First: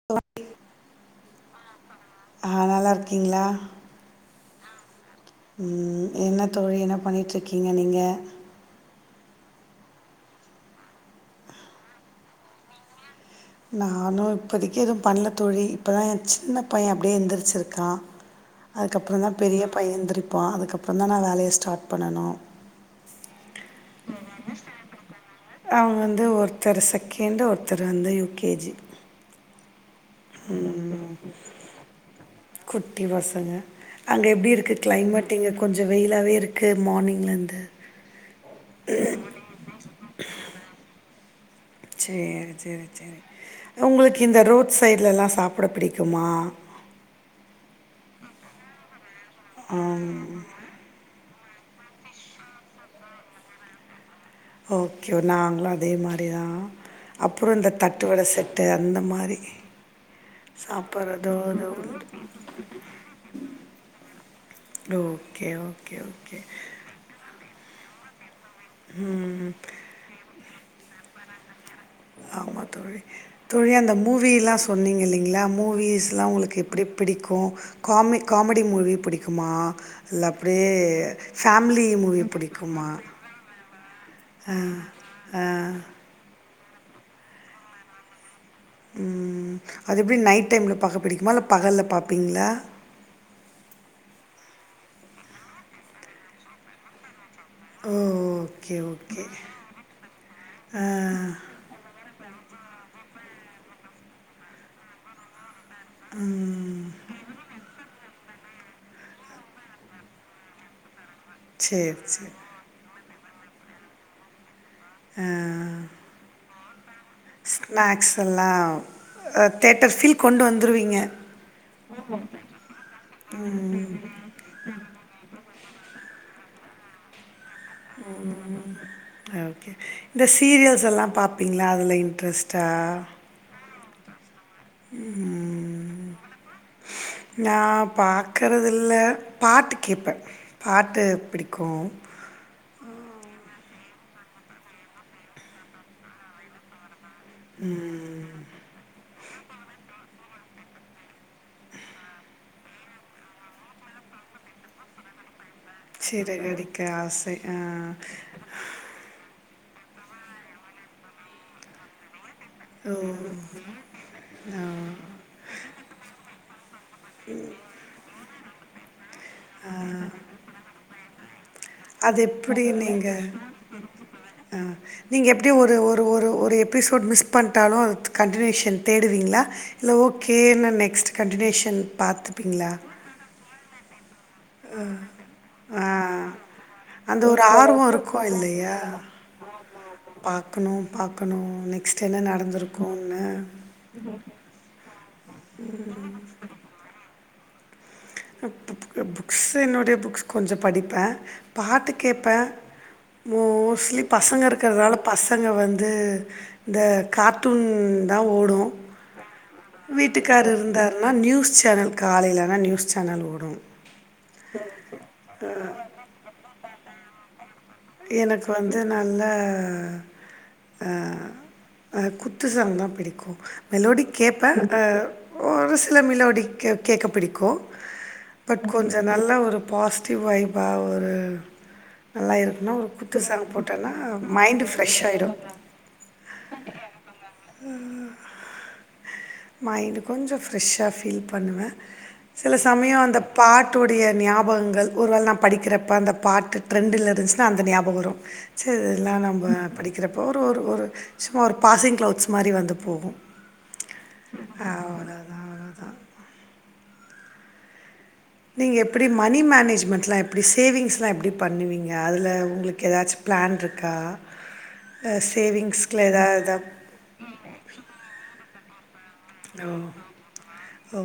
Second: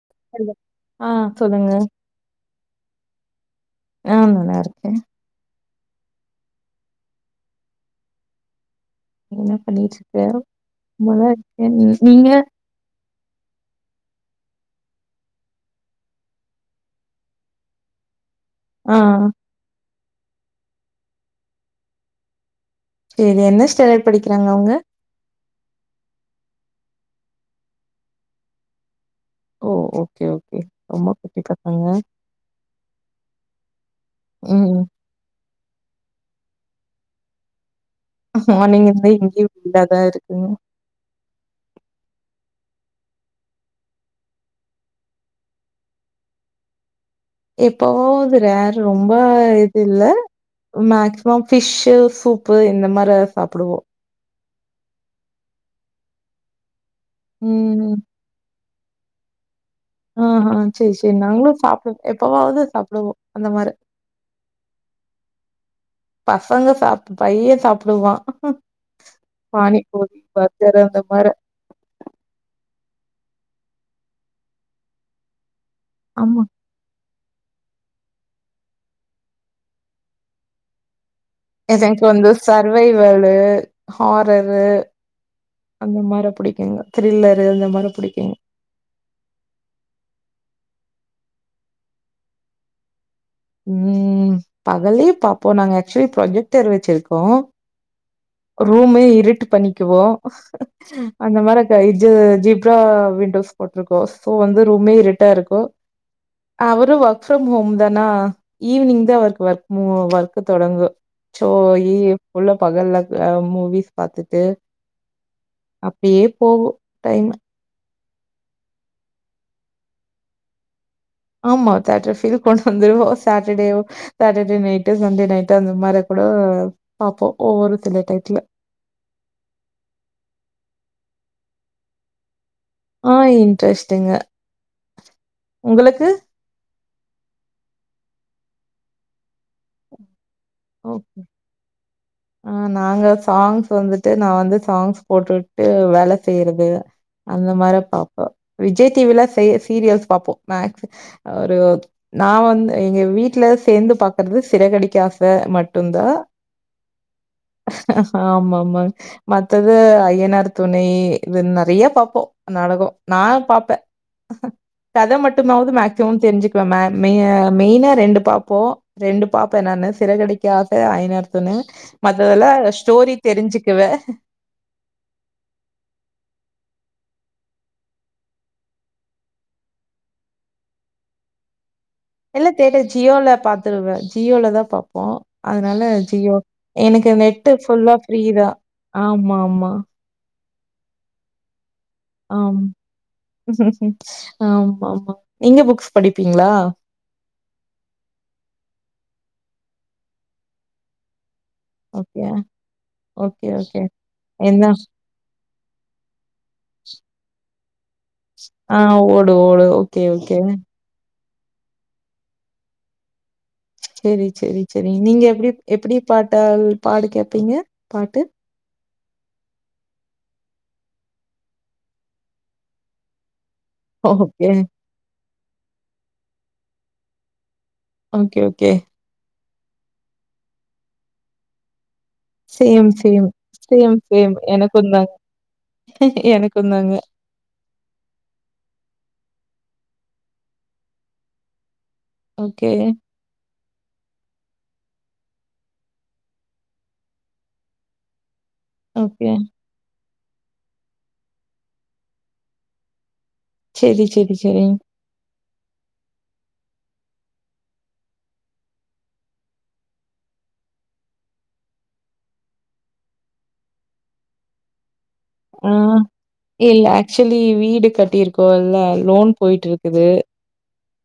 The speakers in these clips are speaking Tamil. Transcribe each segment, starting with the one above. ஹலோ ஹலோ ஆ சொல்லுங்க ஆ நல்லா இருக்கீங்ளா ஆ நல்லா இருக்கே ம் என்ன தோழி என்ன பண்ணிட் இருக்கீங்க நீங்க என்ன பண்ணிட்டு இருக்கே சும்மா தா இருக்க நீங்க நானு இப்போதிக்கு எதுவு பண்ணல தோழி இப்பதா ஏ சின்ன பைய அப்டே எந்திரிச்சிருக்கா ஆ அதுக்கப்றோ தா பெரிய பைய எந்திரிப்பா அதுக்கப்றோ தா நா வேலைய ஸ்டார்ட் பண்ணனு சேரி என்ன ஸ்டாண்டர்ட் படிக்கிறாங்க அவுங்க அவுங்க வந்து ஒருத்தர் செகண்டு, ஒருத்தர் வந்து யு கே ஜி ஓ ஓ கம் குட்டி பசங்க அங்க எப்டி இருக்கு ம் கிளைமட் இங்க கொஞ்ச வெயிலாவே இருக்கு மார்னிங்ல இருந்து மார்னிங்ல இருந்து இங்கேயு வெயிலாதா இருக்குங்க சேரி சேரி சேரி உங்களுக்கு இந்த ரோட் சைட்லலா சாப்ட பிடிக்குமா எப்பவோது ரேர்ரு ரொம்ப இது இல்ல மேக்சிமம் ஃபிஷ்ஸு, சூப்பு இந்த மாரிலா சாப்டுவோ ஓகே நாங்களு அதே மாரி தா அப்ரோ இந்த ம் தட்டுவட செட் புட்டு அந்த மாரி ம்ஹூ சேரி சேரி நாங்ளு சாப்டு எப்பவாவது சாப்டுவோ அந்த மாரி ஓகே ஓகே ஓகே எ பையே சாப்டுவா ம் பானிப்பூரி பர்கர் அந்த மார ஆமா தோழி தோழி அந்த மூவில்லா சொன்னீங்க இல்லைங்களா மூவிஸ்ல்லா ஆமா உங்களுக்கு எப்டி பிடிக்கு காமி காமெடி மூவி பிடிக்குமா இல்ல அப்டியே எனக்கு வந்து சர்வேய்வேலு ஹாரரு ஆ, அந்த மார புடிக் த்ரில்லரு இந்த மாரி புடிக்குங் ம் அது எப்டி நைட் டைம்ல பாக்க பிடிக்குமா இல்ல பகல்ல பாப்பீங்ளா ம் பகலேயு பாப்போ நாங்க ஆக்சுவலி ப்ரொஜெக்டர் வச்சிருக்கோ ஓகே ரூமே ஓகே இருட்டு பண்ணிக்குவோ ஆ அந்த மார இந்த இது ஜீப்ரா விண்டோஸ் போட்டிருக்கோ சோ வந்து ரூமே இருட்டா இருக்கு. ம் அவரு ஒர்க் ஃப்ரம் ஹோம் தானா ஈவினிங் தா அவர்க்கு ஒர்க் மு ஒர்க் தொடங்கு சோ சரி ஈ சரி புல்லா பகல்ல அ மூவிஸ் பாத்துட்டு ஆ அப்டியே போகு டைமு ஸ்நாக்ஸ் எல்லா தேட்டர் பீல் கொண்டு வந்துருவீங்க ஆமா தேட்டர்பீல் கொண்டு வந்தருவோ Saturday Saturday night, Sunday night அந்த மாரி கூட பாப்போ ஒவ்வொரு சில டைத்துல. ம் ஓகே இந்த சீரியல்ஸ் எல்லா பாப்பீங்களா அதுல இன்ட்ரெஸ்ட் ஆ இன்ட்ரெஸ்ட்டுங்க உங்குளுக்கு நா பாக்குறது இல்ல பாட்டு கேப்பே பாட்டு ஓகே. பிடிக்கு ஆ நாங்க சாங்ஸ் வந்துட்டு நா வந்து சாங்ஸ் போட்டுவிட்டு வேல செய்யறது. அந்த மாரி பாப்ப விஜய் டிவில சீரியல்ஸ் பாப்போ மேக் ஒரு நா வந்து எங்க வீட்ல சேந்து பாக்குறது சிறகடிக்க ஆஸ் [unintelligible] மட்டுதா சிறகடிக்க ஆசை ஆ, ஆமா ஆமாங்க மத்தது ஐயனார் துணை இது நெறைய பாப்போ நாடகோ நா பாப்பே கத மட்டுமாவது மேக்சிமம் தெரிஞ்சுக்குவே மெய் மெயினா ரெண்டு பாப்போ. ரெண்டு பாப்பே நானு சிறகடிக்க ஆச அயனார் துணை அது மத்ததல்லா ஸ்டோரி தெரிஞ்சுக்குவே ஆ நீங்க எப்டி ஒரு ஒரு ஒரு ஒரு எபிசோட் மிஸ் பண்ட்டாலு அது கன்டினியூஷன் தேடுவீங்களா இல்ல ஓகே நா நெக்ஸ்ட் கண்டினியூஷன் இல்ல பார்த்துப்பீங்களா தேட ஜியோல பாத்துருவே ஜியோல தா பாப்போ அதனால ஆ ஜியோ எனக்கு அந்த ஒரு நெட்டு ஆர்வோ ஃபுல்லா ஃப்ரீதா ஆமா ஆமா பாக்கணும் பாக்கணும் நெக்ஸ்ட் என்ன நடந்துருக்கோனு ஆமா ஆமா நீங்க புக்ஸ் படிப்பீங்களா புடுக்கு புக்ஸ் என்னுடைய புக்ஸ் கொஞ்சம் படிப்பேன். பாட்டு ஓகே. கேட்பேன் ஓகே, ஓகே. மோஸ்ட்லி பசங்க என்ன இருக்கிறதால பசங்க வந்து இந்த கார்ட்டூன் தான் ஓடும் ஆ ஓடு, ஓடு. Okay, okay. வீட்டுக்கார் இருந்தா ஆனா நியூஸ் சேனல் காலையிலானா நியூஸ் சேனல் ஓடும் சேரி சேரி சேரி நீங்க எப்டி எப்டி பாட்டா பாடு கேப்பீங்க பாட்டு? எனக்கு வந்து நல்ல ஆ அ குத்துசாங் தான் புடிக்கும் மெலோடி ஓகே. கேட்பேன் ஆ ஒரு சில மெலோடி கேட்க புடிக்கும். Okay, but okay. கொஞ்ச நல்ல ஒரு பாசிட்டிவ் வைபா ஒரு line same same same same mind fresh எனக்குந்தாங்க ஆகிடும் எனக்குந்தாங்க மைண்டு் கொஞ்சம் ஃப்ரெஷ்ஷாக ஃபீல் பண்ணுவேன் சில ஓகே, சமயோ அந்த பாட்டோடைய ஞாபகங்கள் ஒருவேல நா படிக்கிறப்ப அந்த பாட்டு ட்ரெண்டில் இருந்து தா அந்த ஞாபகம் வரும் சேரி இதல்லாம் ஓகே. நம்ம படிக்கிறப்போ ஒரு ஒரு ஒரு சும்மா ஒரு பாசிங் கிளௌத்ஸ் மாரி வந்து போகும் சேரி சேரி சேரி அவ்வளோதான் அவ்வளோதான் நீங்க எப்டி மணி மேனேஜ்மெண்ட்லாம் எப்டி சேவிங்ஸ்லாம் எப்டி பண்ணுவீங்க அதுல உங்களுக்கு ஏதாச்சும் பிளான் இருக்கா அ ஆ சேவிங்ஸ்கில் எதாவதா இல்ல ஆக்சுவலி வீடு கட்டியிருக்கோம் இல்ல லோன் போய்ட்டு ஓ இருக்குது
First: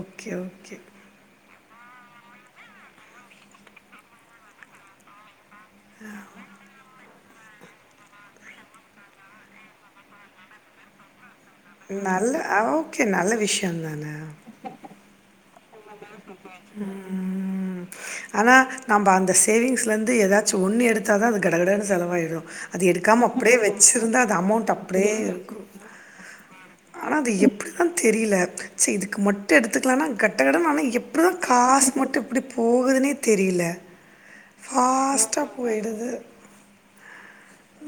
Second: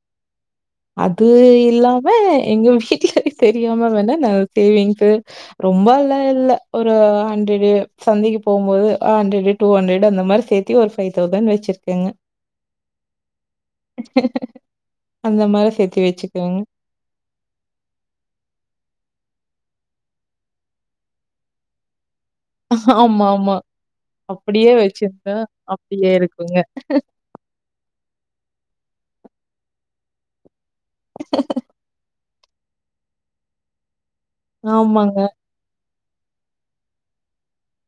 ஓகே ஓகே அது இல்லாம எங்க வீட்டுகாருக்கு தெரியாம வேணா நா சேவிங்ஸ்ஸு ரொம்பல்லாம் இல்ல ஒரு ஹண்ட்ரடு சந்தைக்கு போகும்போது ஹன்ட்ரடு டூ ஹன்ட்ரடு அந்த மாரி சேத்து ஒரு பைவ் தௌசண்ட் வச்சிரு நல்ல ஓகே நல்ல விஷயம் தான அந்த மார் ம் ம் ம் ஆனா நம்ப அந்த சேவிங்ஸ்லேந்து ஏதாச்சும் ஒன்னு எடுத்தா தான் அது கடகடன்னு செலவாயிரும் அது ஆமா, எடுக்காம ஆமா. அப்டியே வச்சிருந்தா அது அப்படியே அமௌண்ட் அப்டியே வச்சிருந்தா இருக்கு அப்படியே இருக்குங்க. ஆனா அது எப்டி அதா தெரில சி இதுக்கு மட்டும் எடுத்துக்கலனா கெட்ட கட ஆனா எப்டிதான் காசு மட்டும் எப்டி போகுதுனே தெரில ஆமாங்க போய்டுது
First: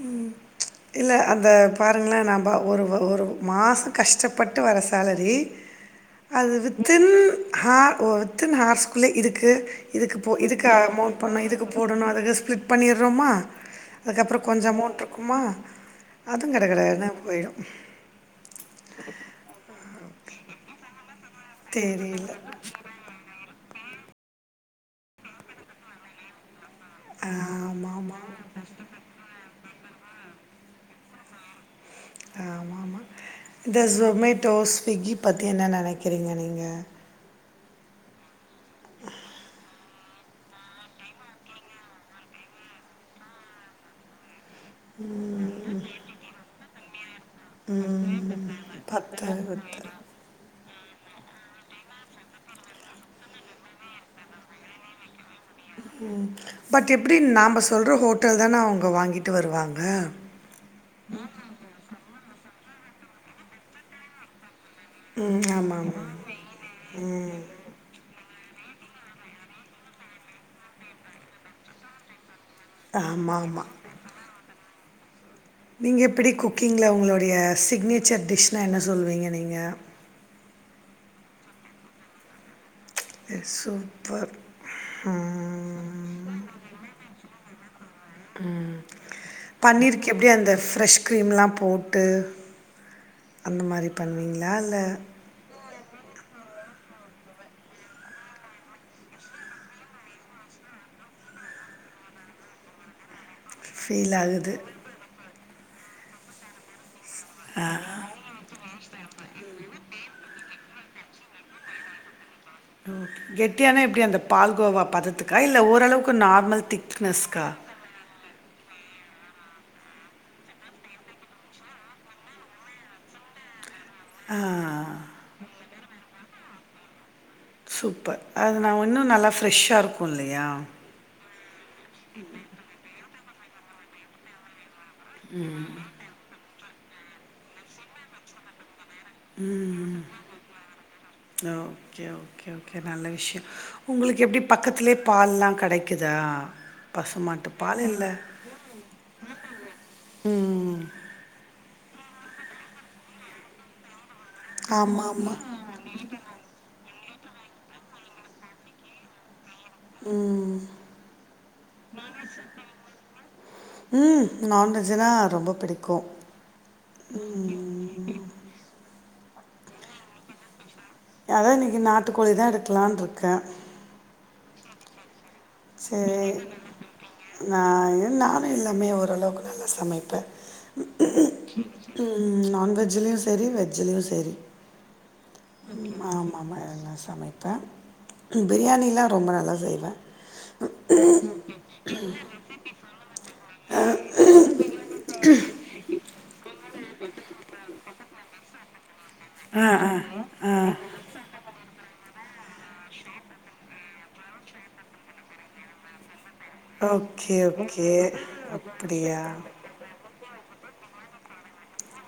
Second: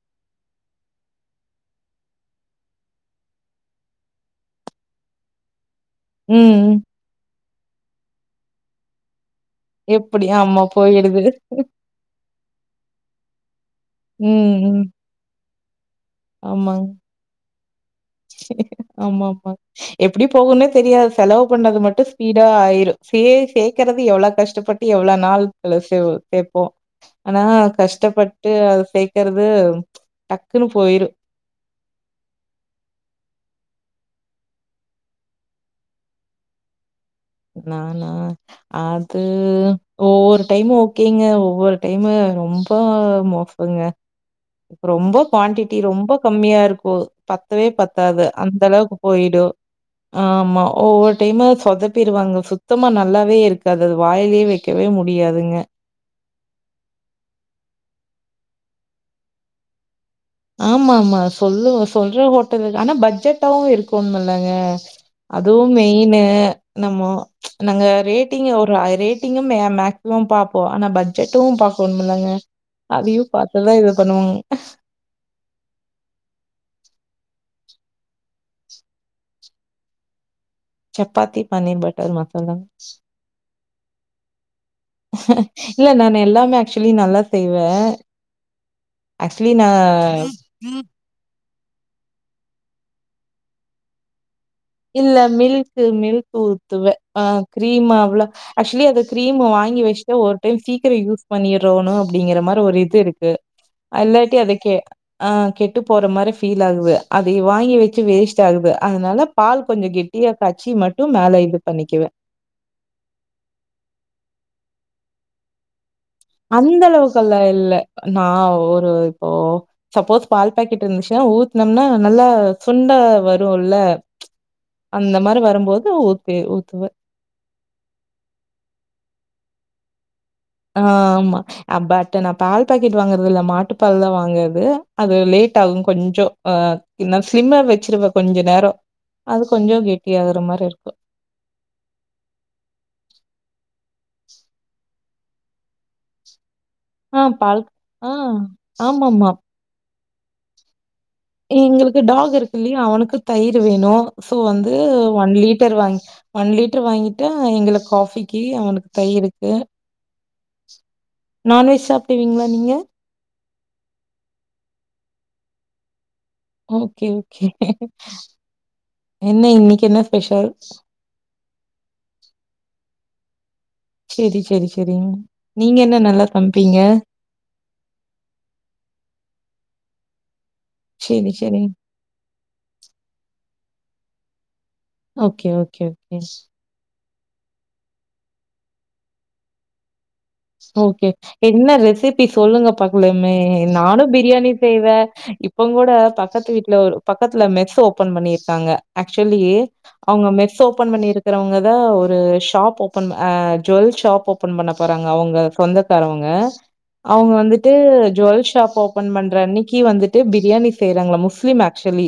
ம் இல்ல அந்த பாருங்களன் நான் பா ஒரு ஒரு மாசோ கஷ்டப்பட்டு வர சேலரி அது ம். வித்தின் ஹார் ஓ வித் தின் ஹார்ஸ் குள்ள இருக்கு இதுக்கு எப்படி? போ ஆமா இதுக்கு அமௌண்ட் போயிடுது. பண்ணணு இதுக்கு போடணும் அதுக்கு ஸ்பிளிட் பண்ணடுறோமா ம் ம் க்குமா அதுவும் கடக கடனு போய்ரும் ஆமா ஆமா எப்டி போகும்னே தெரியாது செலவு பண்ணது மட்டும் தெரியல. ஸ்பீடா ஆயிரும் சே சேர்க்கறது எவ்ளோ கஷ்டப்பட்டு எவ்ளோ நாள் குள்ள சே சேப்போம் ஆனா ஆமாமா, கஷ்டப்பட்டு அத சேக்கறது டக்குன்னு போயிரும் [inaudible] ஆமாமா, இந்த ஜொமேட்டோ ஸ்விக்கி பத்தி என்ன நெனைக்கிறீங்க நீங்க நானா அது ஒவ்வொரு டைமு ஓகேங்க ஒவ்வொரு டைமு ரொம்ப மோ வருங்க ம் ரொம்ப குவாடிட்டி ரொம்ப கம்மியா இருக்கு பத்துவே பத்தாது அந்தளவுக்கு போயிடு ஆமா ஒவ்வொரு டைமு சொதப் பிருவாங்க சுத்தமா நல்லாவே இருக்காது அது வாயிலயே வைக்கவே முடியாதுங்க ம் பட் எப்டி நாம்ப சொல்ற ஹோட்டல்தானா அவங்க வாங்கிட்டு வருவாங்க ஆமா ஆமா சொல்லுவ சொல்ற ஹோட்டலுக்கு ஆனா பட்ஜெட்டாவு இருக்கும் இல்லங்க ம் அதுவு ஆமா ஆமா மெயினு நம்ம நாங்க ரேட்டிங்க்கு ஒரு அ ரேட்டிங்கு மே மேக்சிமம் பாப்போ ஆனா பட்ஜெட்டு பாக்கணும்ல்லாங்க அதையு ஆமா ஆமா பாத்துதா இது பண்ணுவாங் நீங்க எப்படி குக்கிங்ல உங்களுடைய சிக்னேச்சர் டிஷ்னா என்ன சொல்லுவீங்க நீங்க சப்பாத்தி பன்னீர் பட்டர் மசாலா ஏ சூப்பர் இல்ல நானு ம். எல்லாமே ஆக்சுவலி நல்லா செய்வே ஆக்சுவலி நா க்ரீம்லா போட்டு அந்த மாரி பண்ணுவீங்ளா இல்ல மில்க்கு மில்க் ஊத்துவே ஆ கிரீமா அவ்ளோ அக்சுவலி அத க்ரீம்ம வாங்கி வச்சுட்டு ஒரு டைம் சீக்கிரோ யூஸ் பண்ணிரோனு அப்டிங்கற மாரி ஒரு இது இருக் கு அ ஃபீல் இல்லாட்டி அத ஆகுது. கெ ஆ கெட்டு போற மாரி ஃபீல் ஆகுது அதை வாங்கி வச்சு வேஸ்ட் ஆகுது அதனால பால் கொஞ்சோ கெட்டியா காய்ச்சி மட்டு மேல இது பண்ணிக்குவே ஓ கெட்டியான எப்டி அந்த பால்க்கோவா பதத்துக்கா இல்ல ஓரளவுக்கு நார்மல் அந்த அளவுக்கெல்லா திக்னஸ்க்கா? இல்ல நா ஒரு இப்போ சப்போஸ் பால் பாக்கெட் இருந்துச்சுன்னா ஊத்துனம்னா நல்லா சுண்ட வருல்ல ஆ அந்த மாரி வரும்போது ஊத்தி ஊத்துவே சூப்பர் அது நா இன்னு நல்லா ஃப்ரெஷ்ஷா இருக்கு இல்லையா ஆ ஆமா பட் நா பால் பாக்கெட் வாங்கறது இல்ல மாட்டுப்பால்தா வாங்கறது அது லேட் ஆகு கொஞ்சோ ஆ நா சிம்ல வச்சிருவே கொஞ்ச நேரோ அது கொஞ்சோ கெட்டி ஆகுற மாரி இருக்கு ஓகே ஓகே ஓகே நல்ல விஷயோ உங்களுக்கு எப்டி பக்கத்திலே பால்லா கடைக்குதா ஆ பால் ஆ ஆமாமா ம் எங்களுக்கு டாக் இருக்கு இல்லையா அவனுக்கு தயிர் வேணு சோ வந்து ஆமாமா. ஒன் லிட்டர் வாங்கி ஒன் லிட்டரு வாங்கிட்டா எங்களுக்கு காஃபிக்கு அவனுக்கு தயிருக்கு நான்வெஜ் சாப்டுவீங்களா நீங்க ம் நான்வெஜ்னா ரொம்ப பிடிக்கு ஓகே ஓகே, என்ன இன்னைக்கி என்ன ஸ்பெஷல் அதா இன்னைக்கி நாட்டுக்கோழிதா எடுக்கலான்ருக்கே சேரி சேரி சேரிங் சேரி நா, ம், நானு எல்லாமே ஓரளவுக்கு நல்லா சமைப்பே ச்செரி ஷெரி உ நான்வெஜ்ஜுலியு செரி வெஜ்ஜுலியு செரி ஓகே, ஓகே, ம் ஓகே. ஆமமா எல்லா சமைப்பே கு பிரியாணிலா ரொம்ப நல்லா செய்வே ஓகே என்ன ரெசிபி சொல்லுங்க பால் புலம்மே நானு பிரியாணி செய்வே இப்பங் கூட பக்கத் வீட் ட்ல ஒரு பக்கத்துல மெஸ் ஓபன் பண்ணிர்க்காங்க ஆக்ஷொலி ஆஹா. அவ்ங்க ஆ. மெஸ் ஆ ஓபன் பண்ணிரு க்கறவங்கதா ஒரு ஷாப் ஓப்பன் ஆ ஜுவல் ஷாப் ஓபன் பண்ணப்ப றாங்க அவ்ங்க சொந்தக்காரவங்க அவ்ங் ஓகே வந்துட்டு ஓகே ஜுவல் ஷாப் ஓபன் அப்படியா பண்ற அன்னிக் கி வந்துட்டு பிரியாணி செய்றாங்ளா முஸ்லிம் அக்ஷ்வலி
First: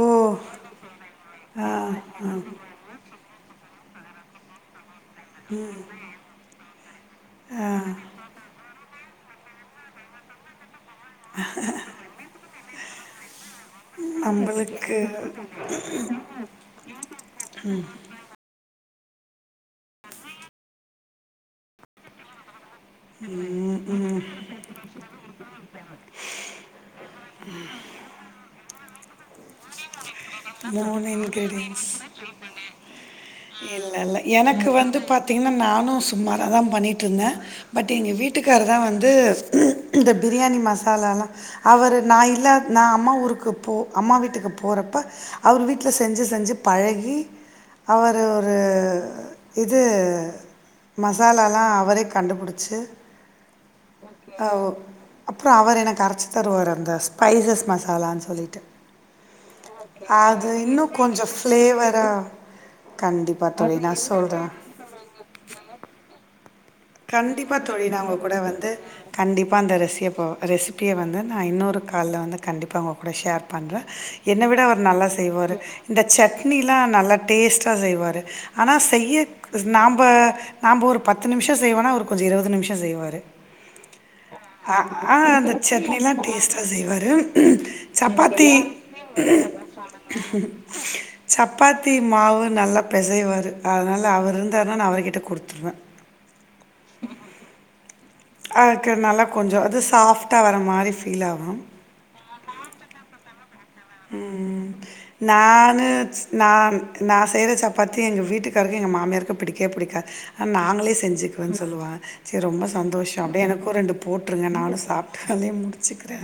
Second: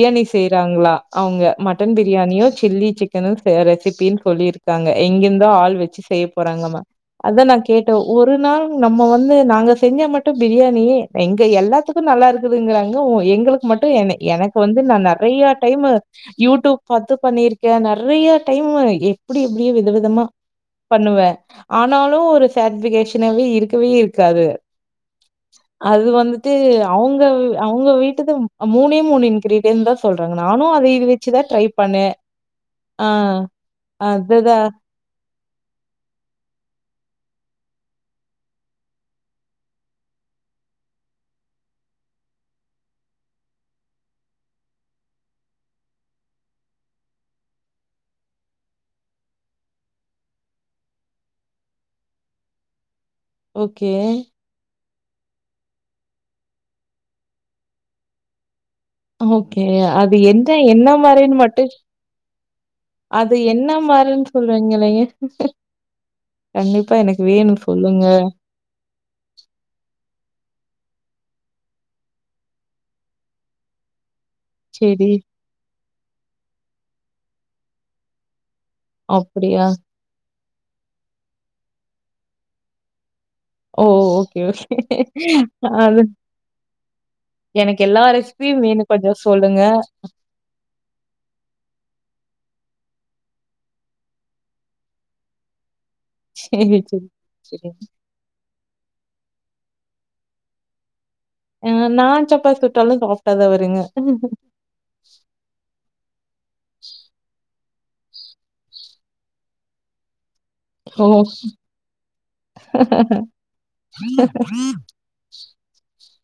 ஓ செய்றாங்ளா அவ்ங்க ஆ, மட்டன் பிரியாணியோ சில்லி சிக் கேனல்ஸு ரெசிபின் சொல்லிர்க்காங்க எங்கிந்தோ ஆள் வெச்சி செய்ய போறாங்ளம்மா அத நா கேட்டே ஒரு நாள் நம்ம வந்து நாங்க செஞ்சா மட்டு பிரியாணி எங்க எல்லாத்துக்கு நல்லார்க்குதுங்கறாங்க வூ எங்களுக் மட்டு எனே எனக் வந்து நா நம்மளுக்கு நறையா டைமு யூடூப் பாத்து பண்ணிர்க்கே நர்ரியா டைம்மு எப்டி இப்டி விதவிதமா பண்ணுவே ஆனாலு ஒரு சாட்டிஃபிகேஷ் ச்சின்னாவே இருக்கவே இருக்காது அது வந்துட்டு அவ்ங்கவ்வு அவ்ங்க வீட்டுதும் அ மூணே மூண் இன்க்றிடியன்ந்தாஸ் சொல்றாங்க நானு அதேயி வச்சுதா ட்ரை பண்ணே இல்லல்ல அதுதா எனக்கு வந்து பாத்தீங்கன்னா நானு சும்மாராதா பண்ணிட்டுருந்தே பட் எங்க வீட்டுக்காரு வந்து இந்த பிரியாணி மசாலாலா அவரு நா இல்லாத் நா அம்மா ஊருக்கு போ அம்மா வீட்டுக்கு போறப்ப அவர் வீட்ல செஞ்சு செஞ்சு பழகி அவரு ஒரு இது மசாலாலா அவரே கண்டுபுடுச்சு ஓகே ஆவோ அப்றோ அவர் எனக் அரச்சி தருவார் அந்த ஸ்பைசஸ் மசாலா சொல்லிட்டு ஹுஓகே அது எந்த என்ன இன்னும் கொஞ்சம் மாரின் மட்டு ஃப்ளேவராக அது கண்டிப்பாக என்ன தோழி நான் மாரின் சொல்கிறேன் சொல்றீங்களேயே கண்டிப் கண்டிப்பா தோழி நா உங்க கூட வந்து கண்டிப்பா அந்த ரெசியப்போ ரெசிப்பிய வந்து நா இன்னொரு கால்ல வந்து கண்டிப்பா உங்க கூட ஷேர் பண்றே என்ன விட அவர் நல்லா சரி. செய்வாரு இந்த சட்னிலா நல்லா டேஸ்ட்டா செய்வாரு ஆனா செய்யக் அப்படியா? நாம்ப நாம்ப் ஒரு பத்து நிம்ஷோ செய்வன்னா அவர் கொஞ்சு இருவது நிம்ஷோ செய்வாரு ஓ! Okay, okay. ஆ ஆ அந்த அது சட்னில்லா டேஸ்ட்டா செய்வாரு எனக்கு எல்லா சப்பாத்தி ரெசிபியும் வேணும் கொஞ்சம் சொல்லுங்க. சப்பாத்தி மாவு நல்லா பிசைவாரு அதனால அவர் இருந்தார்னா நா அவர்கிட்ட குடுத்துருவே ஷேரிச்சுக் செரி ஆ க்கற்னால கொஞ்சு அது சாஃப்ட்டா வர மாரி ஃபீல் ஆகு ஆ நான் சப்பாத்தி சுட்டாலு சாஃப்ட்டாதா வருங்க ம் நானுட்ஸ் நான் நா செய்ற சப் ப்பாத்தேங் எங்க வீட்டுக்காருக்கு எங்க மாமியாருக்கு பிடிக்கே பிடிக்கா ஆ நாங்களே ஓ! செஞ்சிக்வேன் சொல்லுவா ச்சே ரொம்ப சந்தோஷோ அப்டே எனக்கு ரெண்டு போட்ருங்க நாலு சாப்ட்டாலே முடிச்சுக்றே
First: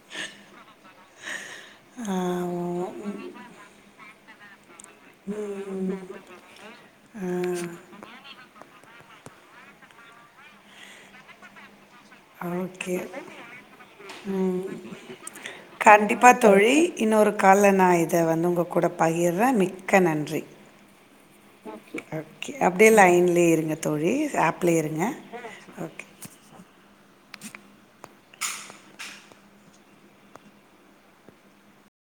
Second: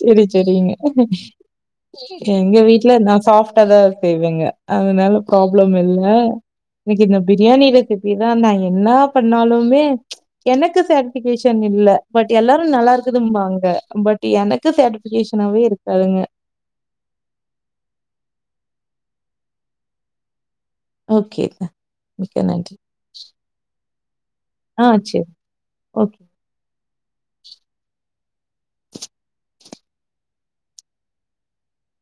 ச்சரி ச்சரிங்க ஆ எங்க வீட்ல நா சாஃப் ட்டதா செய்வேங்க அதனால ப்ராப்ளம் இல்ல நிக்கி இந்த பிரியாணில கு இதான்தா என்னா பண்ணாலுமே எனக்கு சேட்டிக்ஃபியேஷன் இல்ல பட் எல்லாரு ஓகே நல்லாருக்குதும்பாங்க பட் எனக்கு சேட்டிஃபிகேஷனாவே இருக்காதுங்க கண்டிப்பா தோழி இன்னொரு கால்ல நா இத வந்து உங்க கூட பகிர்றே மிக்க நன்றி ஓகே ஓகே மிக்க ஓகே நன்றி அப்டியே லைன்லியே இருங்க தோழி ஆப் ஆ ப்லேயேருங்க செரி ஓகே